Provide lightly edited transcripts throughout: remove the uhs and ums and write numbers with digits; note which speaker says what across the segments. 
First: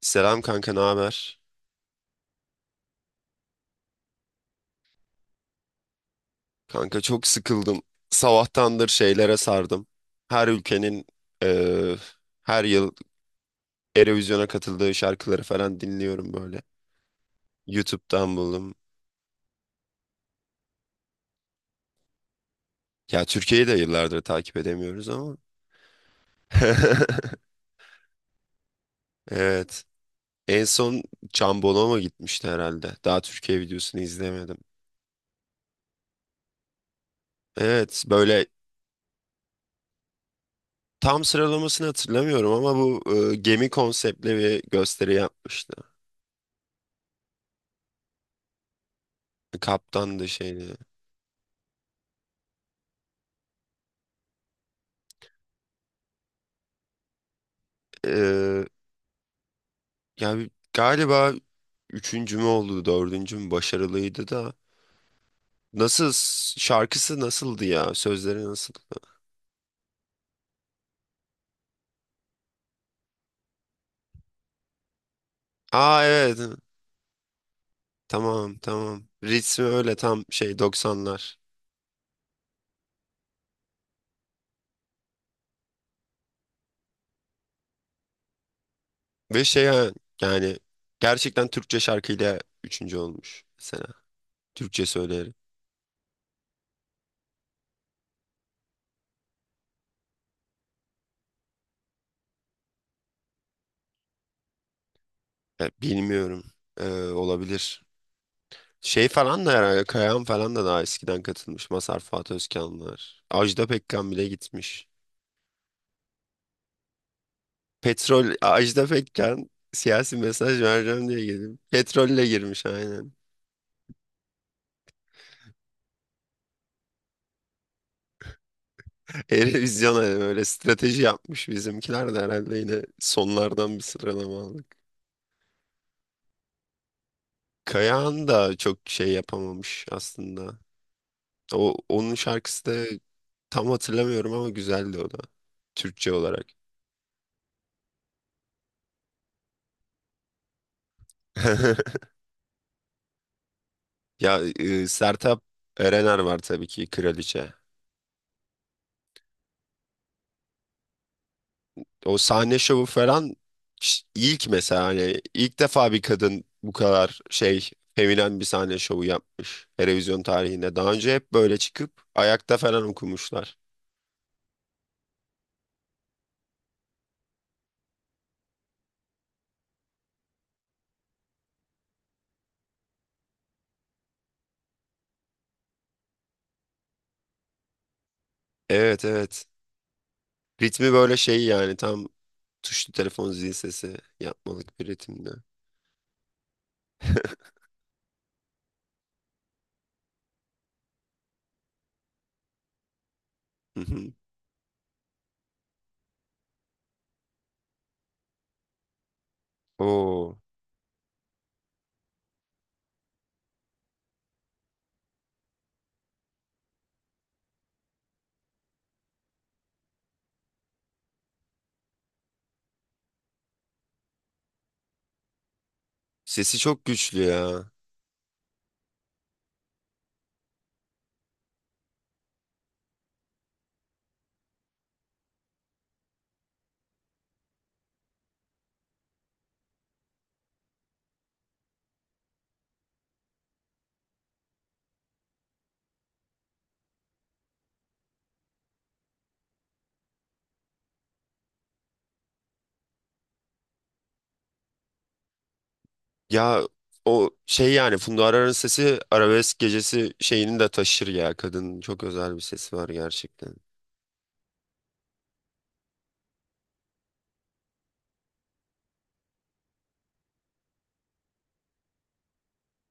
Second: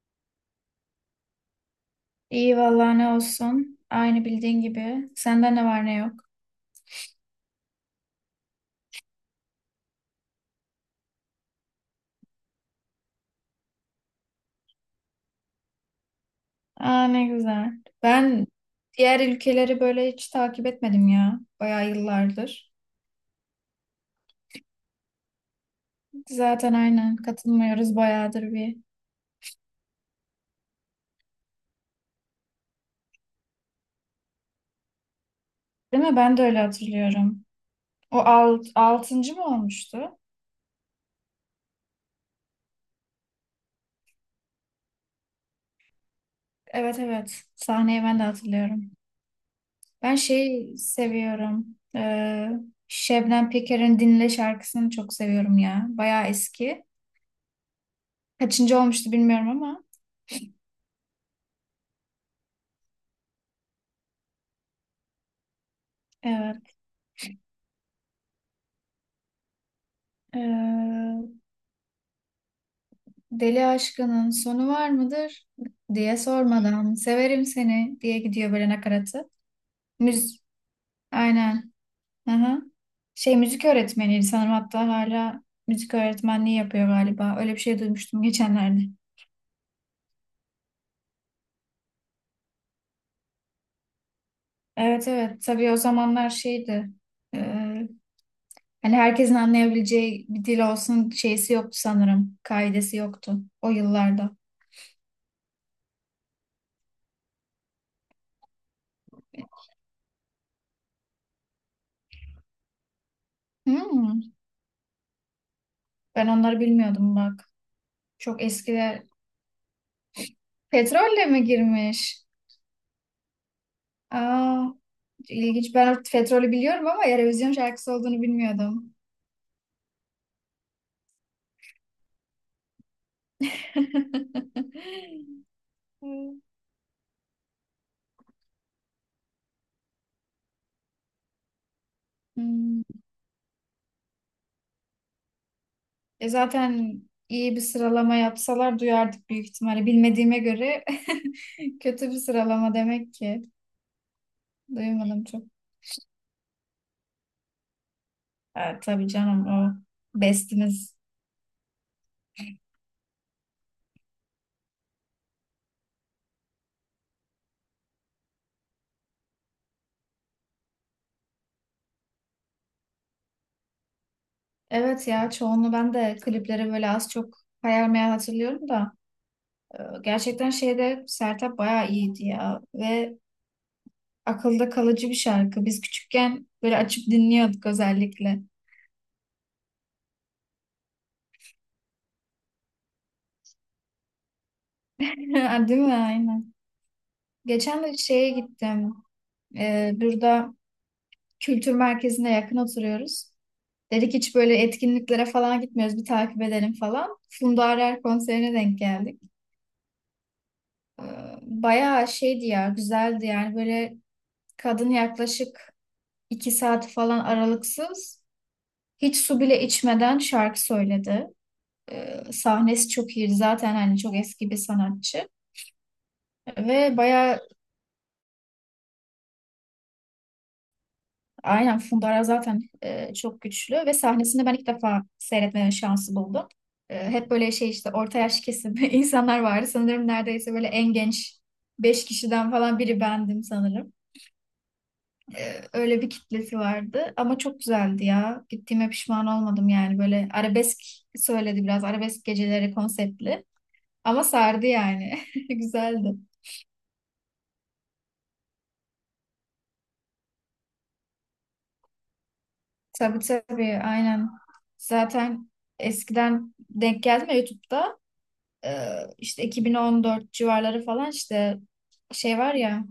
Speaker 1: Selam kanka, ne haber?
Speaker 2: İyi vallahi ne olsun. Aynı bildiğin gibi. Sende ne var ne yok.
Speaker 1: Kanka çok sıkıldım. Sabahtandır şeylere sardım. Her ülkenin eee, her yıl Eurovision'a katıldığı şarkıları falan dinliyorum böyle.
Speaker 2: Aa ne güzel.
Speaker 1: YouTube'dan
Speaker 2: Ben
Speaker 1: buldum.
Speaker 2: diğer ülkeleri böyle hiç takip etmedim ya. Bayağı yıllardır.
Speaker 1: Ya Türkiye'yi de yıllardır takip edemiyoruz ama.
Speaker 2: Zaten aynen katılmıyoruz bayağıdır bir.
Speaker 1: Evet. En son Can Bonomo gitmişti herhalde. Daha Türkiye videosunu izlemedim.
Speaker 2: Değil mi? Ben de öyle hatırlıyorum.
Speaker 1: Evet,
Speaker 2: O
Speaker 1: böyle
Speaker 2: altıncı mı olmuştu?
Speaker 1: tam sıralamasını hatırlamıyorum ama bu gemi konseptli bir gösteri yapmıştı.
Speaker 2: Evet evet. Sahneyi ben de hatırlıyorum. Ben
Speaker 1: Kaptan da şeydi.
Speaker 2: şeyi seviyorum. Ee, Şebnem Peker'in Dinle şarkısını çok seviyorum ya. Bayağı eski. Kaçıncı olmuştu bilmiyorum ama.
Speaker 1: Yani galiba üçüncü mü oldu, dördüncü mü başarılıydı da. Nasıl,
Speaker 2: Evet.
Speaker 1: şarkısı nasıldı ya? Sözleri nasıl?
Speaker 2: Ee, Deli aşkının sonu var mıdır
Speaker 1: Aa
Speaker 2: diye
Speaker 1: evet.
Speaker 2: sormadan severim seni diye gidiyor
Speaker 1: Tamam
Speaker 2: böyle
Speaker 1: tamam.
Speaker 2: nakaratı.
Speaker 1: Ritmi öyle tam
Speaker 2: Müz
Speaker 1: şey doksanlar.
Speaker 2: aynen. Hı hı. Şey müzik öğretmeniydi sanırım, hatta hala müzik öğretmenliği yapıyor galiba. Öyle bir şey duymuştum geçenlerde.
Speaker 1: Ve şey ha, yani gerçekten Türkçe şarkıyla üçüncü olmuş mesela. Türkçe
Speaker 2: Evet
Speaker 1: söylerim.
Speaker 2: evet, tabii o zamanlar şeydi. Ee, Hani herkesin anlayabileceği bir dil olsun şeysi yoktu sanırım. Kaidesi yoktu o yıllarda.
Speaker 1: Ya, bilmiyorum. Olabilir. Şey falan da herhalde Kayahan falan da daha eskiden katılmış. Mazhar Fuat Özkanlar. Ajda Pekkan
Speaker 2: Hmm,
Speaker 1: bile gitmiş.
Speaker 2: Ben onları bilmiyordum bak.
Speaker 1: Petrol
Speaker 2: Çok
Speaker 1: Ajda
Speaker 2: eskiler.
Speaker 1: Pekkan siyasi mesaj vereceğim diye
Speaker 2: Petrolle mi
Speaker 1: gelip
Speaker 2: girmiş?
Speaker 1: petrolle girmiş aynen.
Speaker 2: Aa, ilginç. Ben Petrol'ü biliyorum ama Eurovision şarkısı olduğunu bilmiyordum.
Speaker 1: Eurovision'a böyle strateji yapmış bizimkiler de herhalde yine sonlardan bir sıralama aldık. Kayahan da çok şey yapamamış aslında. O onun şarkısı
Speaker 2: Hmm.
Speaker 1: da tam hatırlamıyorum ama güzeldi o da, Türkçe olarak.
Speaker 2: Zaten iyi bir sıralama yapsalar duyardık büyük ihtimalle. Bilmediğime göre kötü bir sıralama demek ki.
Speaker 1: Ya e,
Speaker 2: Duymadım
Speaker 1: Sertab
Speaker 2: çok.
Speaker 1: Erener var tabii ki kraliçe.
Speaker 2: Ha, tabii canım, o bestimiz.
Speaker 1: O sahne şovu falan, ilk mesela hani ilk defa bir kadın bu kadar şey feminen bir sahne şovu yapmış televizyon tarihinde. Daha önce hep böyle çıkıp ayakta falan okumuşlar.
Speaker 2: Evet ya, çoğunu ben de klipleri böyle az çok hayal meyal hatırlıyorum da gerçekten şeyde Sertab bayağı iyiydi ya, ve akılda kalıcı bir şarkı. Biz küçükken böyle açıp dinliyorduk özellikle.
Speaker 1: Evet evet. Ritmi böyle şey yani tam tuşlu telefon zil sesi yapmalık bir ritimde.
Speaker 2: Ha, değil mi? Aynen. Geçen de şeye gittim. Burada kültür merkezine yakın oturuyoruz.
Speaker 1: Hı hı.
Speaker 2: Dedik hiç böyle etkinliklere falan gitmiyoruz. Bir takip edelim falan. Funda Arar konserine denk geldik.
Speaker 1: Oo,
Speaker 2: Ee, Bayağı şeydi ya, güzeldi yani. Böyle kadın yaklaşık 2 saat falan aralıksız, hiç su bile içmeden şarkı söyledi. Sahnesi çok iyiydi zaten, hani çok eski bir sanatçı.
Speaker 1: sesi çok
Speaker 2: Ve
Speaker 1: güçlü
Speaker 2: bayağı
Speaker 1: ya.
Speaker 2: aynen fundara zaten çok güçlü, ve sahnesinde ben ilk defa seyretme şansı buldum. Hep böyle şey işte orta yaş kesim insanlar vardı. Sanırım neredeyse böyle en genç 5 kişiden falan biri bendim sanırım. Öyle bir kitlesi vardı ama çok güzeldi ya. Gittiğime pişman olmadım yani. Böyle arabesk söyledi, biraz arabesk geceleri konseptli, ama sardı yani. Güzeldi.
Speaker 1: Ya o şey yani Funda Arar'ın sesi arabesk gecesi şeyini de taşır ya. Kadının çok özel bir sesi var
Speaker 2: Tabii
Speaker 1: gerçekten.
Speaker 2: tabii, aynen. Zaten eskiden denk geldim ya YouTube'da. e, işte 2014 civarları falan, işte şey var ya,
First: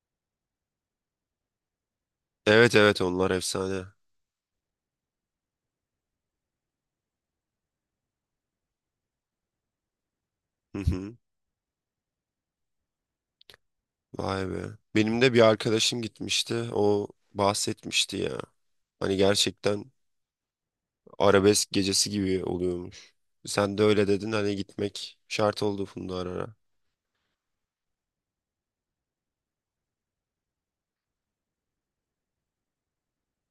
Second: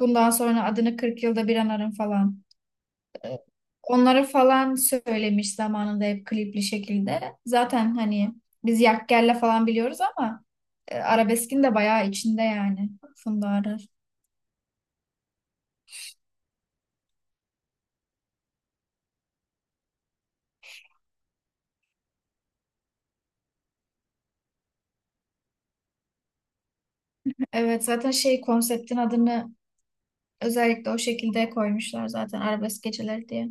Speaker 2: bundan sonra adını 40 yılda bir anarım falan.
Speaker 1: Evet evet,
Speaker 2: E,
Speaker 1: onlar efsane.
Speaker 2: Onları falan söylemiş zamanında, hep klipli şekilde. Zaten hani biz Yakgel'le falan biliyoruz ama
Speaker 1: Hı hı.
Speaker 2: Arabesk'in de bayağı içinde yani Funda Arar.
Speaker 1: Vay be. Benim de bir arkadaşım gitmişti. O bahsetmişti ya. Hani gerçekten arabesk gecesi gibi oluyormuş. Sen de öyle dedin, hani gitmek şart oldu Funda Arar'a.
Speaker 2: Evet, zaten şey konseptin adını özellikle o şekilde koymuşlar zaten, Arabesk Geceleri diye.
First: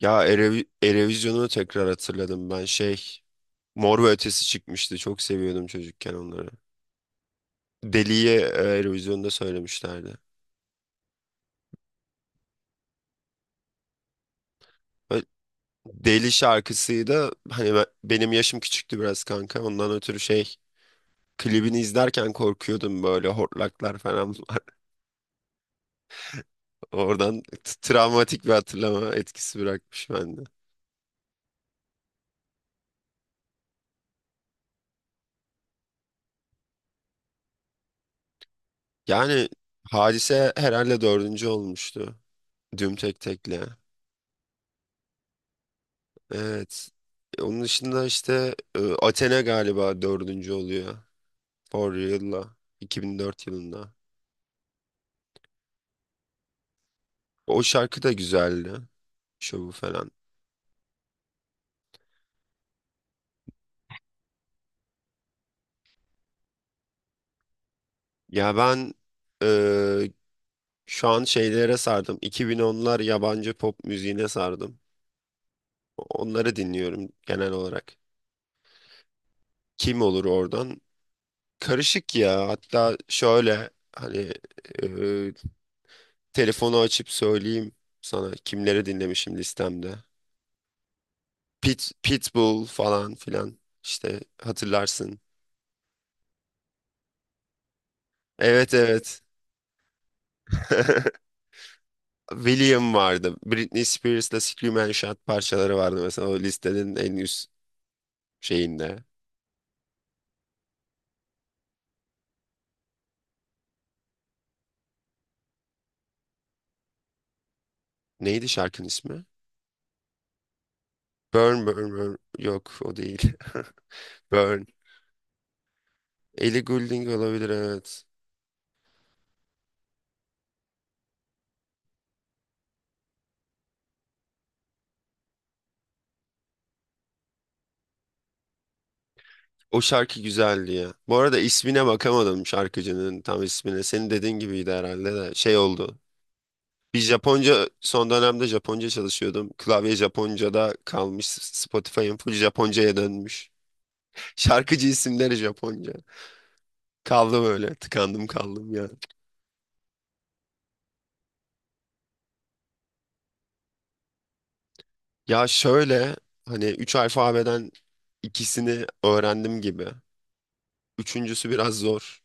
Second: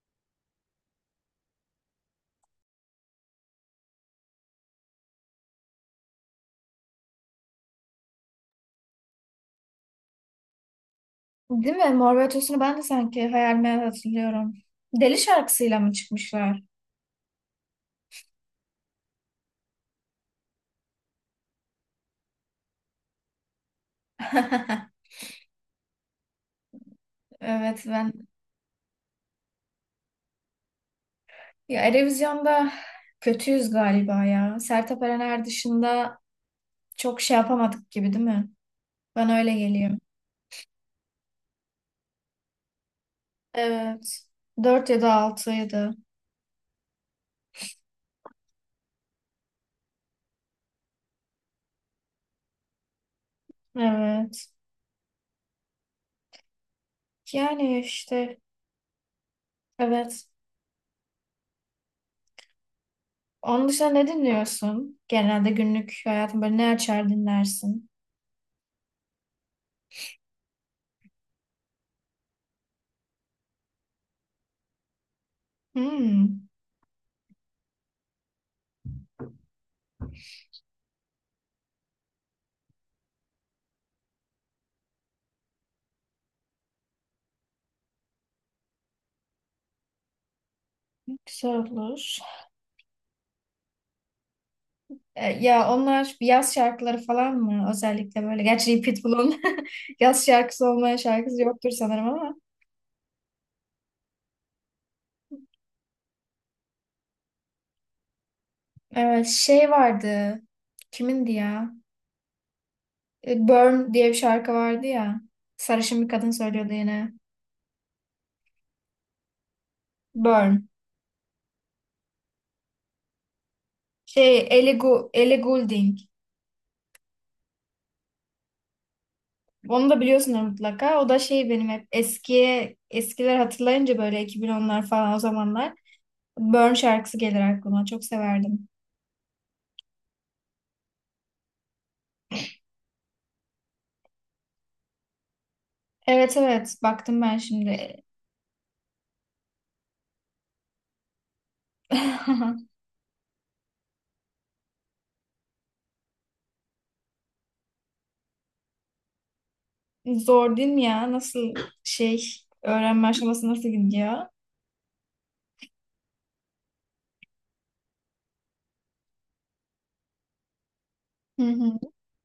Speaker 1: Ya Erevizyon'u tekrar hatırladım ben şey. Mor ve Ötesi çıkmıştı. Çok seviyordum çocukken onları. Deli'ye Eurovision'da söylemişlerdi.
Speaker 2: Değil mi? Mor ve Ötesi'ni ben de sanki hayal meyal hatırlıyorum. Deli
Speaker 1: Ve
Speaker 2: şarkısıyla mı
Speaker 1: Deli
Speaker 2: çıkmışlar?
Speaker 1: şarkısıydı. Hani benim yaşım küçüktü biraz kanka. Ondan ötürü şey, klibini izlerken korkuyordum, böyle hortlaklar falan var. Oradan
Speaker 2: Evet, ben
Speaker 1: travmatik bir hatırlama etkisi bırakmış bende.
Speaker 2: ya Erevizyon'da kötüyüz galiba ya. Sertab Erener dışında çok şey yapamadık gibi, değil mi? Bana
Speaker 1: Yani
Speaker 2: öyle geliyor.
Speaker 1: Hadise herhalde dördüncü olmuştu. Düm tek tekle.
Speaker 2: Evet. 4 ya da 6'ydı.
Speaker 1: Evet. Onun dışında işte Athena galiba dördüncü oluyor. For Real'la. 2004 yılında.
Speaker 2: Evet.
Speaker 1: O
Speaker 2: Yani
Speaker 1: şarkı da
Speaker 2: işte
Speaker 1: güzeldi. Şovu falan.
Speaker 2: evet. Onun dışında ne dinliyorsun? Genelde günlük hayatın böyle ne açar dinlersin?
Speaker 1: Ya ben e, şu an şeylere sardım. 2010'lar yabancı pop müziğine sardım.
Speaker 2: Hmm,
Speaker 1: Onları dinliyorum genel olarak. Kim olur oradan? Karışık ya. Hatta şöyle hani, e, telefonu açıp söyleyeyim sana kimleri dinlemişim listemde.
Speaker 2: güzel olur.
Speaker 1: Pitbull falan filan işte hatırlarsın.
Speaker 2: Ya onlar yaz şarkıları falan mı özellikle böyle?
Speaker 1: Evet
Speaker 2: Gerçi
Speaker 1: evet.
Speaker 2: Pitbull'un yaz şarkısı olmayan şarkısı yoktur sanırım ama.
Speaker 1: William vardı. Britney Spears'la Scream and Shout parçaları vardı mesela o listenin en üst şeyinde.
Speaker 2: Evet, şey vardı. Kimindi ya? Burn diye bir şarkı vardı ya. Sarışın bir kadın söylüyordu yine.
Speaker 1: Neydi şarkının ismi?
Speaker 2: Burn.
Speaker 1: Burn Burn Burn. Yok o değil.
Speaker 2: Şey
Speaker 1: Burn.
Speaker 2: Ellie, Ellie Goulding.
Speaker 1: Ellie Goulding olabilir evet.
Speaker 2: Onu da biliyorsunuz mutlaka. O da şey, benim hep eskiye eskiler hatırlayınca böyle 2010'lar falan o zamanlar. Burn şarkısı gelir aklıma. Çok severdim.
Speaker 1: O şarkı güzeldi ya. Bu arada ismine bakamadım şarkıcının tam ismine. Senin dediğin gibiydi herhalde de şey oldu.
Speaker 2: Evet evet,
Speaker 1: Bir
Speaker 2: baktım ben
Speaker 1: Japonca
Speaker 2: şimdi.
Speaker 1: son dönemde Japonca çalışıyordum. Klavye Japonca'da kalmış. Spotify'ın full Japonca'ya dönmüş. Şarkıcı isimleri Japonca. Kaldım öyle. Tıkandım kaldım ya.
Speaker 2: Zor değil mi ya? Nasıl şey, öğrenme aşaması nasıl gidiyor?
Speaker 1: Ya şöyle hani 3 alfabeden ikisini öğrendim gibi.
Speaker 2: Hı
Speaker 1: Üçüncüsü biraz
Speaker 2: hı.
Speaker 1: zor.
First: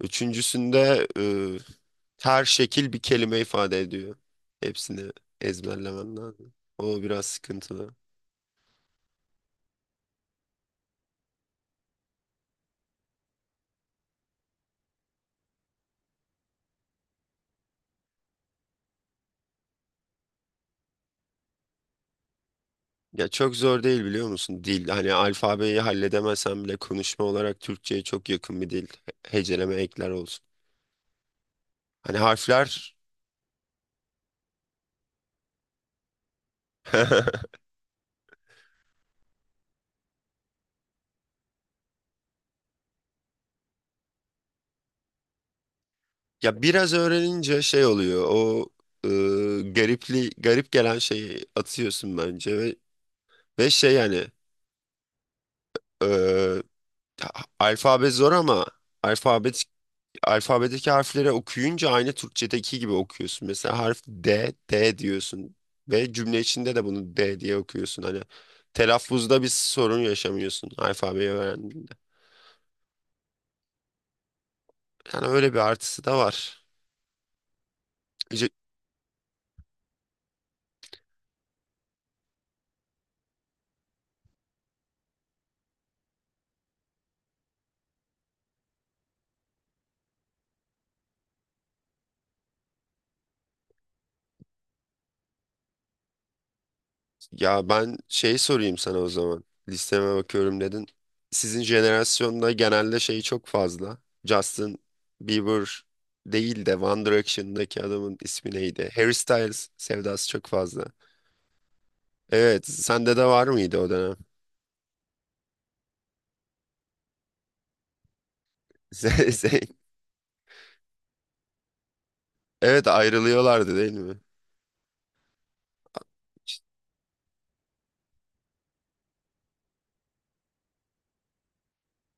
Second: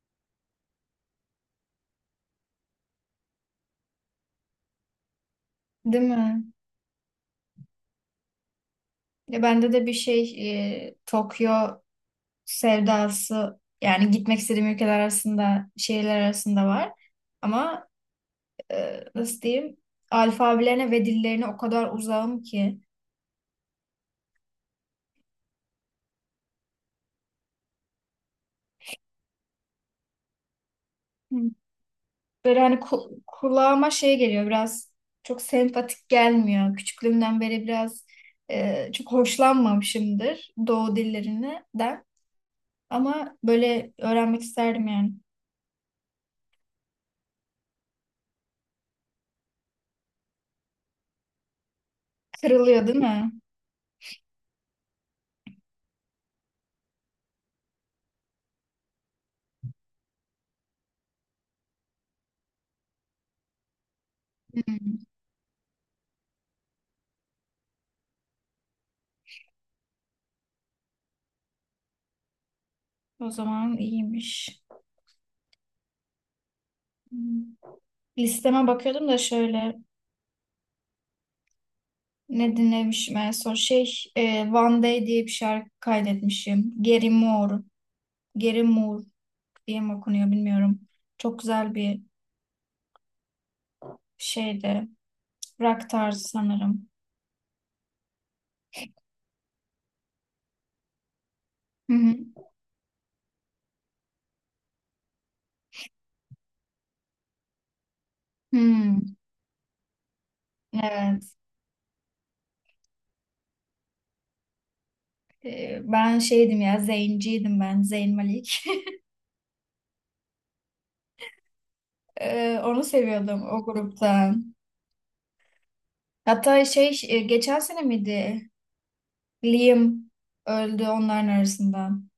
Speaker 1: Üçüncüsünde her şekil bir kelime ifade ediyor. Hepsini
Speaker 2: Değil
Speaker 1: ezberlemen
Speaker 2: mi?
Speaker 1: lazım. O biraz sıkıntılı.
Speaker 2: Ya bende de bir şey, Tokyo sevdası yani, gitmek istediğim ülkeler arasında, şehirler arasında var. Ama nasıl diyeyim, alfabelerine ve dillerine o kadar uzağım ki.
Speaker 1: Ya çok zor değil biliyor musun? Dil hani alfabeyi halledemesen bile konuşma olarak Türkçe'ye çok yakın bir dil. Heceleme ekler olsun.
Speaker 2: Hı.
Speaker 1: Hani
Speaker 2: Böyle hani
Speaker 1: harfler
Speaker 2: kulağıma şey geliyor biraz, çok sempatik gelmiyor. Küçüklüğümden beri biraz çok hoşlanmamışımdır doğu dillerinden, ama böyle öğrenmek isterdim yani.
Speaker 1: ya biraz öğrenince şey oluyor. O e, garip gelen şeyi atıyorsun bence ve
Speaker 2: Kırılıyor değil mi?
Speaker 1: şey yani, e, ta- alfabe zor ama alfabetik alfabedeki harfleri okuyunca aynı Türkçedeki gibi okuyorsun. Mesela harf D, D
Speaker 2: Hmm.
Speaker 1: diyorsun ve cümle içinde de bunu D diye okuyorsun. Hani telaffuzda bir sorun yaşamıyorsun alfabeyi öğrendiğinde.
Speaker 2: O zaman iyiymiş.
Speaker 1: Yani öyle bir artısı da var.
Speaker 2: Hı.
Speaker 1: Ce-
Speaker 2: Listeme bakıyordum da şöyle ne dinlemişim en son. Şey, One Day diye bir şarkı kaydetmişim. Gary Moore, Gary Moore diye mi okunuyor bilmiyorum. Çok güzel bir şeydi. Rock tarzı sanırım.
Speaker 1: Ya ben şey sorayım sana o zaman. Listeme bakıyorum dedin. Sizin
Speaker 2: Hı hı.
Speaker 1: jenerasyonda genelde şey çok fazla. Justin Bieber değil de One Direction'daki adamın ismi neydi? Harry
Speaker 2: Hmm,
Speaker 1: Styles sevdası çok fazla.
Speaker 2: evet.
Speaker 1: Evet, sende de var mıydı o dönem?
Speaker 2: Ben şeydim ya, Zayn'ciydim ben, Zayn Malik.
Speaker 1: Ze- Ze-
Speaker 2: E, onu
Speaker 1: Evet
Speaker 2: seviyordum o
Speaker 1: ayrılıyorlardı değil mi?
Speaker 2: gruptan. Hatta
Speaker 1: İşte.
Speaker 2: şey, geçen sene miydi? Liam öldü onların arasından.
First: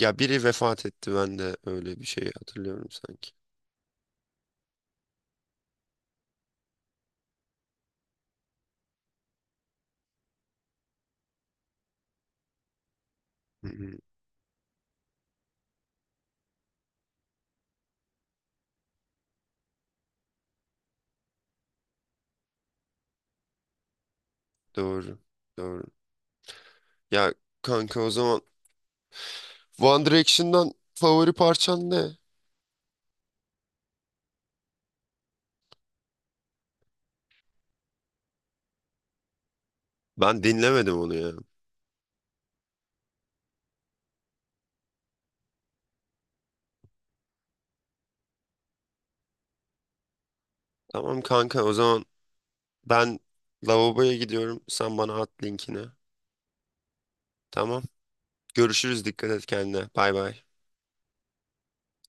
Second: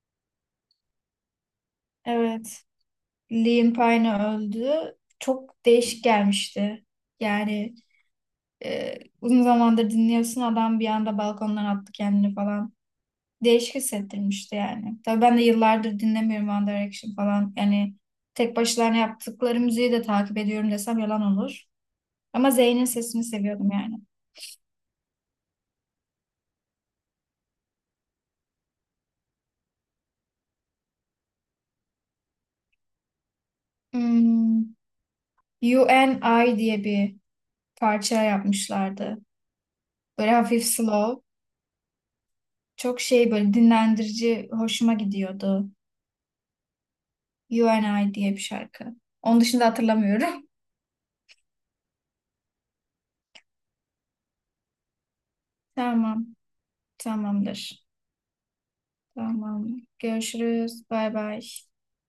Speaker 1: Ya biri vefat etti, ben de öyle bir şey
Speaker 2: Evet.
Speaker 1: hatırlıyorum sanki.
Speaker 2: Liam Payne öldü. Çok değişik gelmişti. Yani uzun zamandır dinliyorsun, adam bir anda balkondan attı kendini falan.
Speaker 1: Hı
Speaker 2: Değişik
Speaker 1: hı.
Speaker 2: hissettirmişti yani. Tabii ben de yıllardır dinlemiyorum One Direction falan. Yani tek başlarına yaptıkları müziği de takip ediyorum desem yalan olur. Ama Zayn'in sesini seviyordum yani.
Speaker 1: Doğru. Doğru. Ya kanka, o zaman One Direction'dan favori parçan ne?
Speaker 2: Hmm, You and I diye bir parça yapmışlardı. Böyle
Speaker 1: Ben
Speaker 2: hafif
Speaker 1: dinlemedim onu
Speaker 2: slow.
Speaker 1: ya.
Speaker 2: Çok şey, böyle dinlendirici, hoşuma gidiyordu. You and I diye bir şarkı. Onun dışında hatırlamıyorum.
Speaker 1: Tamam kanka, o zaman ben lavaboya gidiyorum. Sen bana at linkini.
Speaker 2: Tamam.
Speaker 1: Tamam.
Speaker 2: Tamamdır.
Speaker 1: Görüşürüz. Dikkat et
Speaker 2: Tamam.
Speaker 1: kendine. Bay bay.
Speaker 2: Görüşürüz. Bay bay.